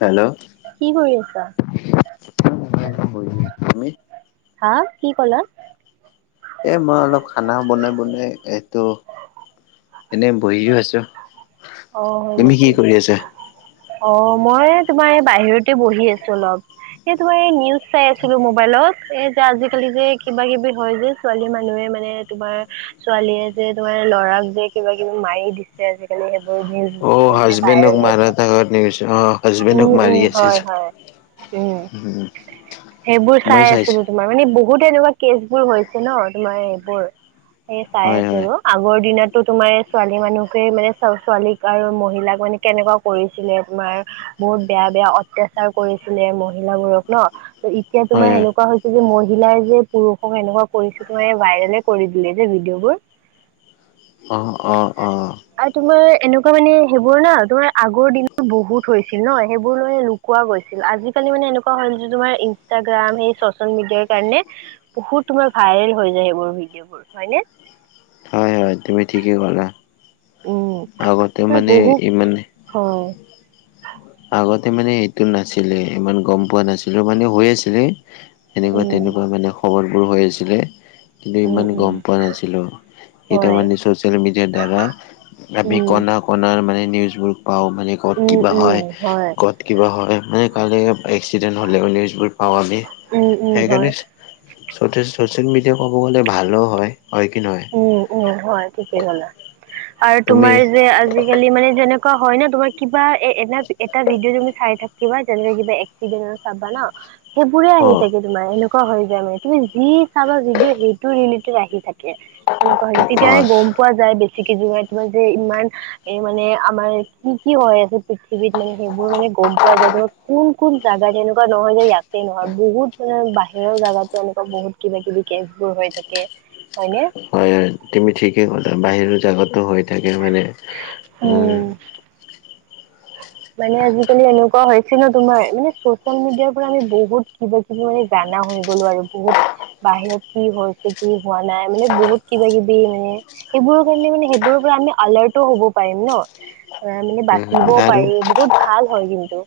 Hello, কি কৰি আছা? তুমি হা কি কলা? এই মই অলপ খানা বনাই বনাই এইটো এনেই বহিও আছো। অ', হয়। তুমি কি নেকি কৰি আছা অ মই তোমাৰ এই বাহিৰতে বহি আছো। অলপ স তোমাৰ নিউজ চাই আছিলো। মোবাইলত এই যে আজিকালি যে কিবা কিবি হয় যে ছোৱালী মানুহে মানে তোমাৰ ছোৱালীয়ে যে তোমাৰ ল'ৰাক যে কিবা কিবি মাৰি দিছে আজিকালি সেইবোৰ দিল। অ', হাজবেণ্ডোক মাৰাটা ঘ নিকছ অ, হাজবেণ্ডক উম', মাৰি উম, আছে হয়। হয়। উম, সেইবোৰ মই চাই চাইছো আছিলো। তোমাৰ মানে বহুত এনেকুৱা কেচবোৰ হৈছে ন তোমাৰ এইবোৰ এ চাই হয় আছো। হয় আগৰ দিনতো তোমাৰ ছোৱালী মানুহকে মানে ছোৱালীক আৰু মহিলাক মানে কেনেকুৱা কৰিছিলে তোমাৰ। বহুত বেয়া বেয়া অত্যাচাৰ কৰিছিলে মহিলাবোৰক ন। ত' এতিয়া হয় তোমাৰ হয় সেনেকুৱা যে মহিলাই যে পুৰুষক এনেকুৱা কৰিছিলে এ ভাইৰেলে কৰি দিলে যে ভিডিঅ'বোৰ। [inaudible] অ', অ', অ'। আৰু তোমাৰ এনেকুৱা মানে সেইবোৰ ন তোমাৰ আগৰ দিনত বহুত থৈছিল ন সেইবোৰ ল লুকোৱা গৈছিল। আজিকালি মানে এনেকুৱা হ'ল তোমাৰ ইনষ্টাগ্ৰাম সেই চচিয়েল মিডিয়া কাৰণে বহুত তোমাৰ ভাইৰেল হৈ যায় সেইবোৰ ভিডিঅ' বোৰ হয়নে? হয় হয় তুমি ঠিকেই ক'লা। আগতে মানে বহুত ইমান হয়। আগতে মানে এইটো নাছিলে ইমান গম পোৱা নাছিলো মানে হৈ আছিলে। এনেকুৱা উম তেনেকুৱা মানে খবৰবোৰ হৈ আছিলে। কিন্তু উম ইমান উম গম পোৱা নাছিলো এতিয়াৰ হয় মানে ছ'চিয়েল মিডিয়াৰ দ্বাৰা আমি উম কণা কণাৰ মানে নিউজবোৰ পাওঁ মানে ক'ত কিবা উম হয়। উম হয়। ক'ত কিবা হয় মানে কাললৈ এক্সিডেণ্ট হ'লে নিউজবোৰ পাওঁ। আমি উম উম হয় সেইকাৰণে চ' চ'চিয়েল মিডিয়া ক'ব গ'লে ভালো হয় হয় কি নহয়? উম, উম, হয় ঠিকেই ক'লা আৰু তুমি তোমাৰ যে আজি আজিকালি মানে যেনেকুৱা হয় ন তোমাৰ কিবা এ এটা এটা ভিডিঅ' তুমি চাই থাকিবা যেনে কিবা একচিদেন্ট চাবা ন। সেইবোৰে অ আহি থাকে তোমাৰ এনেকুৱা হৈ যায় মানে। তুমি যি চাবা ভিডিঅ' সেইটো ৰিলেটেড আহি থাকে। তেনেকুৱা হৈছে অ তেতিয়াহে গম পোৱা যায় বেছি কে জোৱাই তোমাৰ যে ইমান এই মানে আমাৰ কি কি হয় আছে পৃথিৱীত মানে সেইবোৰ মানে গম পোৱা যায় ধৰক কোন কোন জেগাত এনেকুৱা নহয় যে ইয়াতে নহয় বহুত মানে বাহিৰৰ জাগাতো এনেকুৱা বহুত কিবা কিবি কেচবোৰ হৈ থাকে হয়নে। হয়, হয়, তুমি ঠিকেই ক'লা বাহিৰৰ জাগাতো হৈ থাকে মানে উম মানে আজিকালি এনেকুৱা হৈছে ন তোমাৰ মানে চচিয়েল মিডিয়াৰ পৰা আমি বহুত কিবা কিব মানে জানা হৈ গ'লো আৰু বহুত বাহিৰত কি হৈছে কি হোৱা নাই মানে বহুত কিবা কিবি মানে সেইবোৰৰ কাৰণে মানে সেইবোৰৰ পৰা আমি আলাৰ্টো হ'ব পাৰিম ন। অ' মানে বাচিব আৰু বহুত ভাল হয় কিন্তু।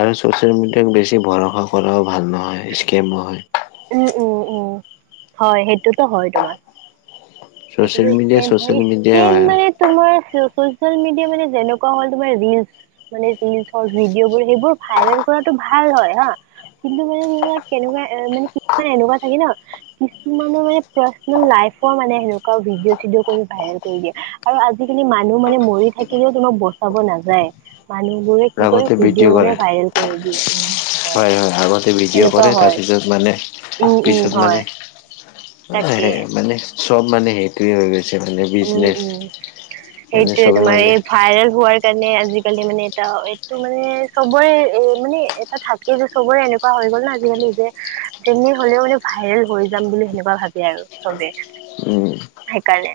আৰু চ'চিয়েল মিডিয়াক বেছি ভৰসা কৰাও ভাল নহয় স্কেমো হয়। উম, উম। উম হয়, সেইটোতো হয় তোমাৰ। ছ'চিয়েল এইটোতো মিডিয়া স্কেম হয় ছ'চিয়েল মিডিয়াই স্কেম হয় মানে তোমাৰ চ'চিয়েল মিডিয়া মানে যেনেকুৱা হ'ল তোমাৰ ৰিলচ মানে ৰিলচ ভিডিঅ'বোৰ সেইবোৰ ভাইৰেল কৰাটো ভাল হয় হা। কিন্তু মানে তোমাক কেনেকুৱা এ মানে কি এনেকুৱা থাকে ন। কিছুমানৰ মানে পাৰ্চনেল লাইফৰ মানে সেনেকুৱা ভিডিঅ' চিডিঅ' কৰি ভাইৰেল কৰি দিয়ে। আৰু আজিকালি মানুহ মানে মৰি থাকিলেও তোমাক বচাব নাযায় মানুহবোৰে। কি কৰি আগতে ভিডিঅ' কৰে বনাই ভাইৰেল কৰি দিয়ে উম হয় আগতে ভিডিঅ' এনেকুৱা কৰে হয়। তাৰপিছত উম, উম, হয়। তাকে সেই মানে চব মানে সেইটোৱে হৈ ছে মানে উম বিজনেচ উম মানে সেইটোয়ে চবেই তোমাৰ মানে এই ভাইৰেল হোৱাৰ কাৰণে আজিকালি মানে এটা এইটো মানে চবৰে এ মানে এটা থাক এই যে চবৰে এনেকুৱা হৈ গ'ল ন আজিকালি যে যোনে হলেও মানে ভাইৰেল হৈ যাম বুলি সেনেকুৱা ভাবে আৰু। চবে উম সেইকাৰণে।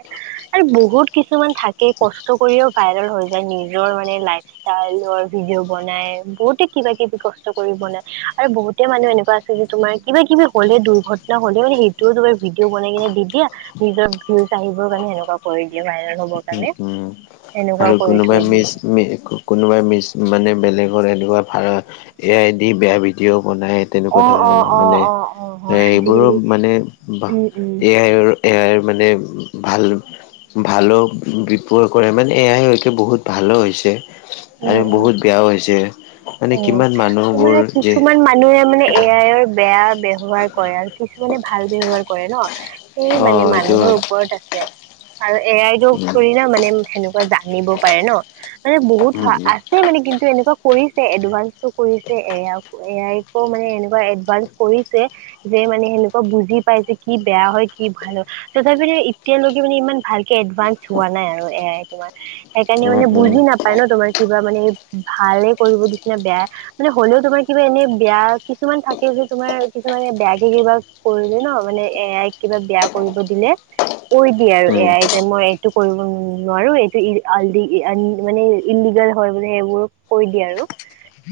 আৰু বহুত কিছুমান থাকে কষ্ট কৰিও ভাইৰেল হৈ যায়, নিজৰ মানে লাইফ- ষ্টাইলৰ ভিডিঅ' বনাই, বহুতে কিবা কিবি কষ্ট কৰি বনাই আৰু বহুত- তে মানুহ এনেকুৱা আছে যে তোমাৰ কিবাকিবি হ'লে দুৰ্ঘটনা হ'লে মানে সেইটোও তোমাৰ ভিডিঅ বনাই কিনে দি দিয়ে- নিজৰ ভিউজ আহিবৰ কাৰণে সেনেকুৱা কৰি দিয়ে ভাইৰেল হ'বৰ উম কাৰণে। উম সেনেকুৱা আৰু কৰি কোনোবা থৈ দিয়ে। মেজ মে কৌ- কোনোবাই মিছ মানে বেলেগৰ এনেকুৱা ভাৰত এ আই দি বেয়া ভিডিঅ' বনাই। তেনেকুৱা অ', অ', ধৰণৰ অ', মানে, অ', অ', এ হয় এইবোৰো আজিকালি মানে বাহ উম, উম। এ আইৰ- এয়াই মানে ভাল ভাল বিপয় কৰে মানে- এয়া সেইটো বহুত ভালো হৈছে আৰু উম, উম। বহুত বেয়াও হৈছে। মানে উম' কিমান তোমাৰ মানুহবোৰ যে কিছুমান মানুহে মানে- এ আইৰ বেয়া ব্যৱহাৰ কৰে আৰু কিছুমানে ভাল ব্যৱহাৰ কৰে ন। সি অ মানে এইটো মানুহৰ হয় ওপৰত আছে আৰু এ আইটৌ উম থোৰে না মানে সেনেকুৱা জানিব। পাৰে ন মানে বহুত উম আছে মানে কিন্তু, এনেকুৱা কৰি- তে এডভান্সটো কৰিছে এ আই এ আইকো মানে এনেকুৱা এডভানস কৰিছে- যে মানে সেনেকুৱা বুজি পাই যে, কি বেয়া হয় কি ভাল হয়। তথাপিতো এতিয়ালৈকে মানে ইমান ভালকে এডভান্স হোৱা নাই আৰু এ আই তোমাৰ। সেইকাৰণে উম উম মানে উম বুজি নাপায় ন তোমাৰ কিবা মানে ভালে কৰিব দিছে নে বেয়াই- মানে হলেও তোমাৰ কিবা এনেই বেয়া কিছুমান থাকে যে তোমাৰ কিছুমানে বেয়াকে কিবা- কৰিলে ন, মানে এ আইক কিবা বেয়া কৰিব দিলে। কৈ দিয়ে আৰু এ উম, আইয়ে যে মই এইটো কৰিব নোৱাৰো, এইটো ই আল দি ই এন মানে ইল্লিগেল হয় বোলি সেইবোৰ কৈ দিয়ে আৰু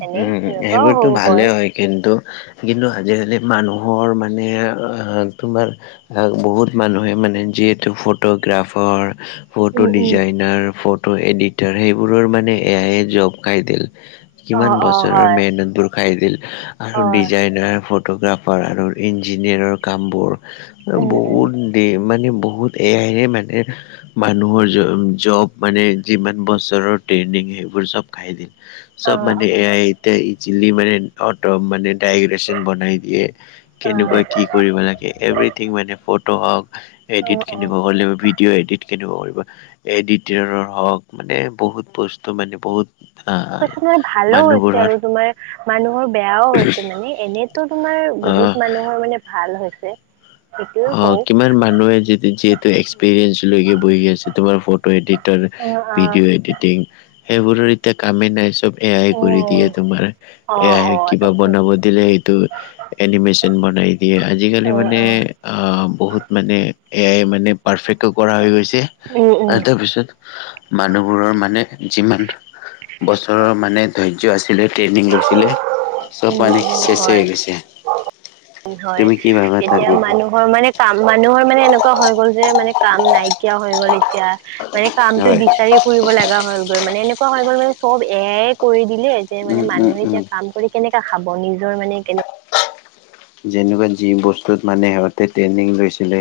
এনেই, উম, সেনেকুৱাও সেইবোৰতো স ভালে হয়। কিন্তু, কিন্তু আজিকালি মানুহৰ মানে তোমাৰ- এ বহুত মানুহে মানে, যিহেতু photographer- photo um um designer photo editor সেইবোৰৰ মানে এ আইয়ে জব খাই দিল। অ কিমান অ বছৰৰ হয় মেহনতবোৰ খাই দিল আৰু হয় ডিজাইনাৰ ফট- টোগ্ৰাফাৰ আৰু ইঞ্জিনিয়াৰৰ কামবোৰ উম উম বহুত- তেই মানে বহুত এ আইয়ে মানে- মানুহৰ জ জব মানে যিমান বছৰৰ ট্ৰেইনিং সেইবোৰ চব খাই দিল। চব অ অ মানে এ আই এতিয়া ই- চিলি মানে অটো মানে ডাইগ্ৰেচন বনাই দিয়ে, কেনেকুৱা কি? অ কৰিব লাগে এভ্ৰিথিং মানে, ফটো হওক অ অ এডিটখিনি হলেও ভি- ভিডিঅ' এডিটখিনি‌ কৰিব, এডিটিংয়ে হওক মানে বহুত বস্তু মানে বহুত- আহ কিছুমান ভালো হৈছে মানুহবোৰৰ আৰু তোমাৰ। মানুহৰ বেয়াও হৈছে মানে, এনেইতো তোমাৰ আহ বহুত মানুহৰ মানে ভাল হৈছে। সেইটোয়ে অ' কওঁ কিমান মানুহে যি যিহেতু এক্সপেৰিয়েঞ্চ লৈকে বহি আছে, তোমাৰ photo editor- um ah video editing, সেইবোৰৰ এতিয়া কামেই নাই চব এ আইয়ে কৰি উম দিয়ে তোমাৰ। অ এ আই অ সেই কিবা তাকে বনাব দিলে সেইটো- এনিমেচন বনাই দিয়ে, আজিকালি উম মানে- আঁহ বহুত মানে, এ আই মানে পাৰফেক্টো কৰা হৈ গৈছে। উম উম তাৰপিছত, - মানুহবোৰৰ মানে, যিমান- বছৰৰ মানে ধৈৰ্য্য আছিলে, ট্ৰেইনিং লৈছিলে। চব উম মানে উম উম চেছে হৈ হয় গৈছে। হয়, তুমি কি ভাবা তাৰ তেতিয়া বিষয়ে মানুহৰ মানে- কাম মানুহৰ মানে এনেকুৱা হৈ গ'ল যে, মানে কাম নাইকিয়া হৈ গ'ল এতিয়া। মানে কামটো হয় বিচাৰি ফুৰিব লাগা হ'লগৈ, মানে এনেকুৱা হৈ গ'ল মানে চব এ আই। কৰি দিলে যে উম, মানে উম, মানুহে উম, এতিয়া কাম কৰি কেনেকা খাব নিজৰ মানে কেনে যেনেকুৱা যি বস্তুত মানে সিহঁতে ট্ৰেইনিং লৈছিলে।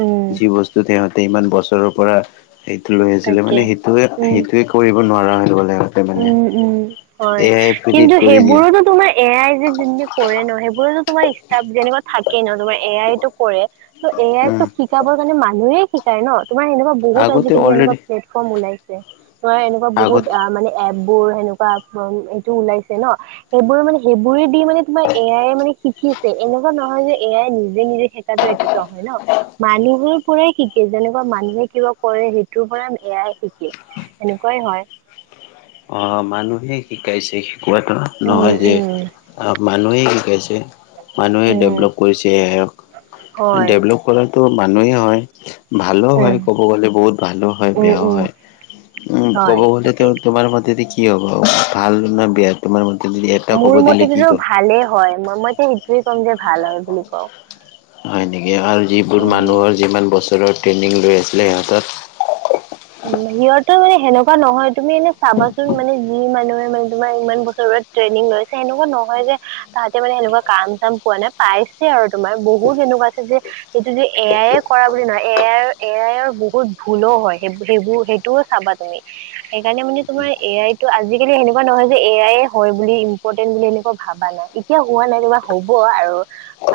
উম যি বস্তুত সিহঁতে ইমান বছৰৰ পৰা। সেইটো লৈ আছিলে তাকে মানে সেইটোৱে সেইটোৱে উম সেইটোৱে কৰিব নোৱাৰা হল বোলে উম' উম' হয়, ফ্ৰীত কিন্তু কৰি দিয়ে সেইবোৰতো তোমাৰ এ আই যে যোনটো কৰে ন, সেইবোৰতো তোমাৰ ষ্টাফ যেনেকুৱা থাকেই ন, তোমাৰ এ আই তো পৰে। ত' এ আই ক উম, ত' শিকাবৰ কাৰণে মানুহে শিকায় ন' তোমাৰ এনেকুৱা বহুত আগতে আজিকালি এনেকুৱা অলৰেডি প্লেট ফ্ৰম ওলাইছে, ধৰা এনেকুৱা বহুত আগত আ মানে এপবোৰ সেনেকুৱা, এইটো ওলাইছে ন। সেইবোৰ মানে সেইবোৰেদি মানে তোমৰ এ আইয়ে মানে। শিকিছে এনেকুৱা নহয় যে এ আইয়ে নিজে নিজে শিকাটো এইটো নহয় ন মানুহে পৰাই শিকে যেনেকুৱা মানুহে কিবা কৰে সেইটোৰ পৰা এ আইয়ে শিকে সেনেকুৱাই হয় অ' মানুহে শিকাইছে। কোৱাটো উম নহয় যে উম মানুহেই শিকাইছে মানুহে উম। ডেভলপ কৰিছে এওঁক হয়। ডেভেলপ কৰাটো মানুহে হয় ভালো হয় উম, ক'ব গ'লে বহুত ভালো হয় উম, বেয়াও উম। হয় উম ক'ব হয় গ'লেতো তাকে, তোমাৰ ম তেদি কি হ'ব ভাল না বেয়া তোমাৰ মতে‌যদি এপ মোৰ মতেদিতো ভালেই হয়, মই মইতো সেইটোৱে ক'ম যে ভাল হয় বুলি কওঁ। হয় নেকি, আৰু যিবোৰ উম, মানুহৰ যিমান বছৰৰ ট্ৰেইনিং লৈ আছিলে সিহঁতৰ। উম, সিহঁতৰ মানে সেনেকুৱা নহয়। তুমি এনে চাবাচোন, মানে, যি মানুহে মানে তোমাৰ ইমান বছৰত ট্ৰেইনিং লৈছে এনেকুৱা নহয় যে তাহতে মানে সেনেকুৱা কাম চাম পোৱা নাই। পাইছে আৰু তোমাৰ বহুত এনেকুৱা আছে যে, সেইটো যে এ আইয়ে কৰা বুলি নহয় এ আইৰ এ আইৰ বহুত ভুলো হয়। সেইব সেইবোৰ সেইটোও চাবা তুমি সেইকাৰণে মানে তোমাৰ এ আই টো আজি-কালি সেনেকুৱা নহয় যে, এ আইয়ে হয় বুলি ইম্ পৰ্টেণ্ট বুলি এনেকুৱা ভাবা নাই, এতিয়াও হোৱা নাই কিবা হ'ব আৰু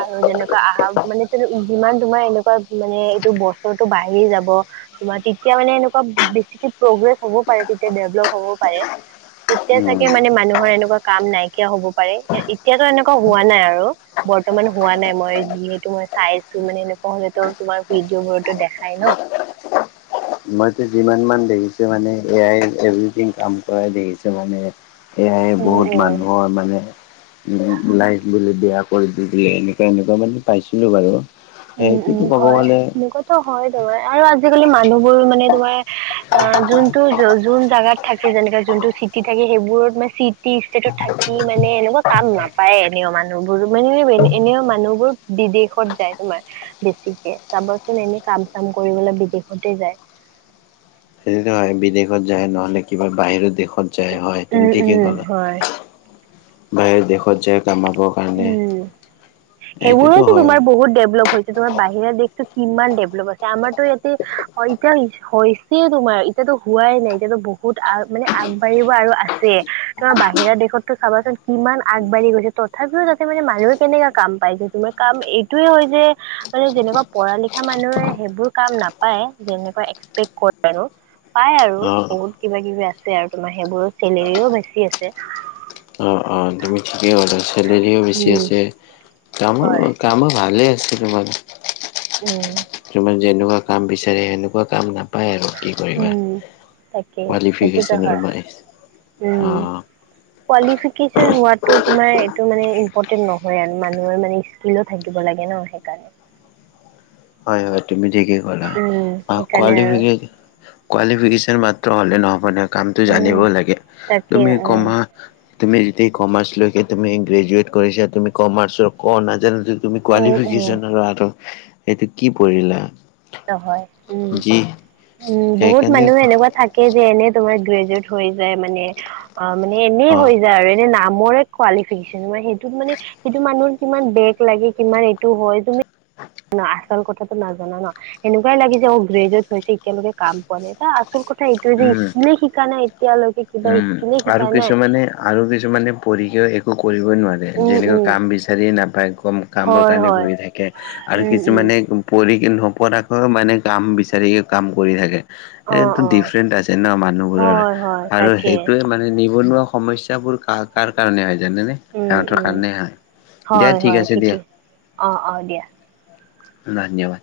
আৰু যেনেকুৱা আহা, মানে তোৰ উ যিমান তোমাৰ এনেকুৱা মানে, এইটো বছৰটো বাঢ়ি যাব। তোমাৰ, তেতিয়া মানে এনেকুৱা বেছিকে প্ৰগ্ৰেছ হ'বও পাৰে, তেতিয়া ডেভেলপ হ'বও পাৰে। তেতিয়া উম ছাগে মানে মানুহৰ এনেকুৱা কাম নাইকিয়া হ'ব পাৰে। এ এতিয়াতো এনেকুৱা হোৱা নাই আৰু। বৰ্তমান হোৱা নাই। মই যিহেতু মই চাইছো মানে, এনেকুৱা হ'লেতো তোমাৰ ভিডিঅ' বোৰতো দেখায় ন। মইতো যিমান মান দেখিছো মানে, এ আইয়ে এভ্ৰিথিং কাম কৰাই দেখিছো মানে। এ আইয়ে উম বহুত উম মানুহৰ মানে লাইফবোলে বেয়া কৰি দিলি, এনেকুৱা এনেকুৱা মানে পাইছিলো বাৰু। উম, উম, সেইটোতো ক'ব হয়। গ'লে লগত টো হয় তোমাৰ আৰু আজি-কালি মানুহবোৰ মানে তোমাৰ অ যোনটো যো যোন জাগাত থাকে। যেনেকা যোনটো চিটি থাকে, সেইবোৰত মানে চিটি, ষ্টেটত থাকি মানে এনেকুৱা কাম নাপায়ে এনেও মানুহবোৰ মানে এনে এনেও মানুহবোৰ বিদেশত যায় তোমাৰ। বেছিকে, চাবচোন এনে কাম চাম কৰিবলে বিদেশতে যায়। সেইটোতো হয়, বিদেশত যায়, নহ'লে কিবা বাহিৰৰ দেশত যায়। হয়, উম তুমি ঠিকে উম ক'লা। হয় বাহিৰৰ দেশত যায় কামাব উম। সেইবোৰোতো হয় তোমাৰ বহুত ডেভেলপ হৈছে। এতিয়া তোমাৰ বাহিৰা দেশ টোত কিমান ডেভেলপ হৈছে, আমাৰতো ইয়াতে অ এতিয়া ই হৈ ছে তোমাৰ। এতিয়াতো হোৱাই নাই, এতিয়াতো বহুত আ মানে আগবাঢ়িব আৰু আছে। তোমাৰ বাহিৰা দেশতটো চাবাচোন কিমান আগবাঢ়ি গৈছে, ত থাপিও তাতে মানে মানুহখিনিয়ে কাম পাইছে। তোমাৰ কাম এইটোয়ে হয় যে, মানে যেনেকুৱা পঢ়া লিখা মানুহে সেইবোৰ কাম নাপায়, যেনেকুৱা এক্সপেক্ট কৰে আৰু। পায় আৰু অ বহুত কিবা-কিবি আছে আৰু, তোমাৰ সেইবোৰত চেলেৰিও বেছি আছে। অ', অ', তুমি ঠিকেই কৈছা। চেলেৰিও বেছি উম আছে, হয় কামো-কামো ভালে আছে তোমাৰ। উম [inaudible] তোমাৰ যেনেকুৱা কাম বিচাৰে, সেনেকুৱা কাম পা পাই আৰু কি কৰিবা? উম তাকে সেইটোতো কোৱালিফিকেচন আৰু হয় মানে, উম অ'। কোৱালিফিকেচন হোৱাটো তোমাৰ এইটো মানে ইম্পৰ্টেণ্ট নহয় আৰু মানুহৰ মানে স্কীলো থাকিব লাগে ন, সেইকাৰণে। হয়, হয়, তুমি ঠিকেই ক'লা। উম অ সেইকাৰণে আৰু কোৱালিফিকে কোৱালিফিকেচন মাত্ৰ হ'লে নহ'ব নহয়, কামটো উম জানিবও লাগে। তাকে তুমি উম কমা তুমি যদি কমাৰ্চলৈকে তুমি গ্ৰেজুয়েট কৰিছা। তুমি কমাৰ্চৰ ক নাজানো যদি তুমি উম কোৱালিফিকেচন [inaudible] উম আৰু সেইটো কি পঢ়িলা? অ' হয়। উম, যি উম, বহুত সেইকাৰণে মানুহে এনেকুৱা থাকে যে, এনে তোমাৰ গ্ৰেজুৱেট হৈ যায় মানে অ' মানে এনে অ হৈ যায় আৰু এনে নামৰে কোৱালিফিকেচন। মানে সেইটোত মানে সেইটো মানুহৰ কিমান বেগ লাগি কিমান এইটো হয়, তুমি [inaudible] আচল কথাটো নাজানা ন? সেনেকুৱাই লাগে যে, অ' গ্ৰেজুৱেট হৈছে এতিয়ালৈকে কাম কৰে। তাৰ আচল কথা এইটোয়ে যে, স্ উম কীলে শিকা নাই এতিয়ালৈকে, কিবা উম স্কিলে আৰু শিকা নাই কিছুমানে আৰু কিছুমানে পঢ়িকেও একো কৰিবই নোৱাৰে। উম যেনেকা উম কাম বিচাৰি নাপায়, কম কামৰ হয় কাৰণে হয় ঘূৰি থাকে আৰু উম উম কিছুমানে পঢ়িকে নপঢ়াকৈও মানে কাম বিচাৰিয়ে, কাম কৰি থাকে। অ এইটো অ ডিফাৰেণ্ট আছে ন, মানুহবোৰৰ হয় হয় আৰু তাকে সেই মানে নিবনুৱা সমস্যাবোৰ কা-কাৰ কাৰণে হয় জানেনে? উম সিহঁতৰ উম কাৰণেই হয়। দিয়া ঠিক হয় আছে ঠিকে দিয়া। অ', অ' দিয়া। ধন্যবাদ!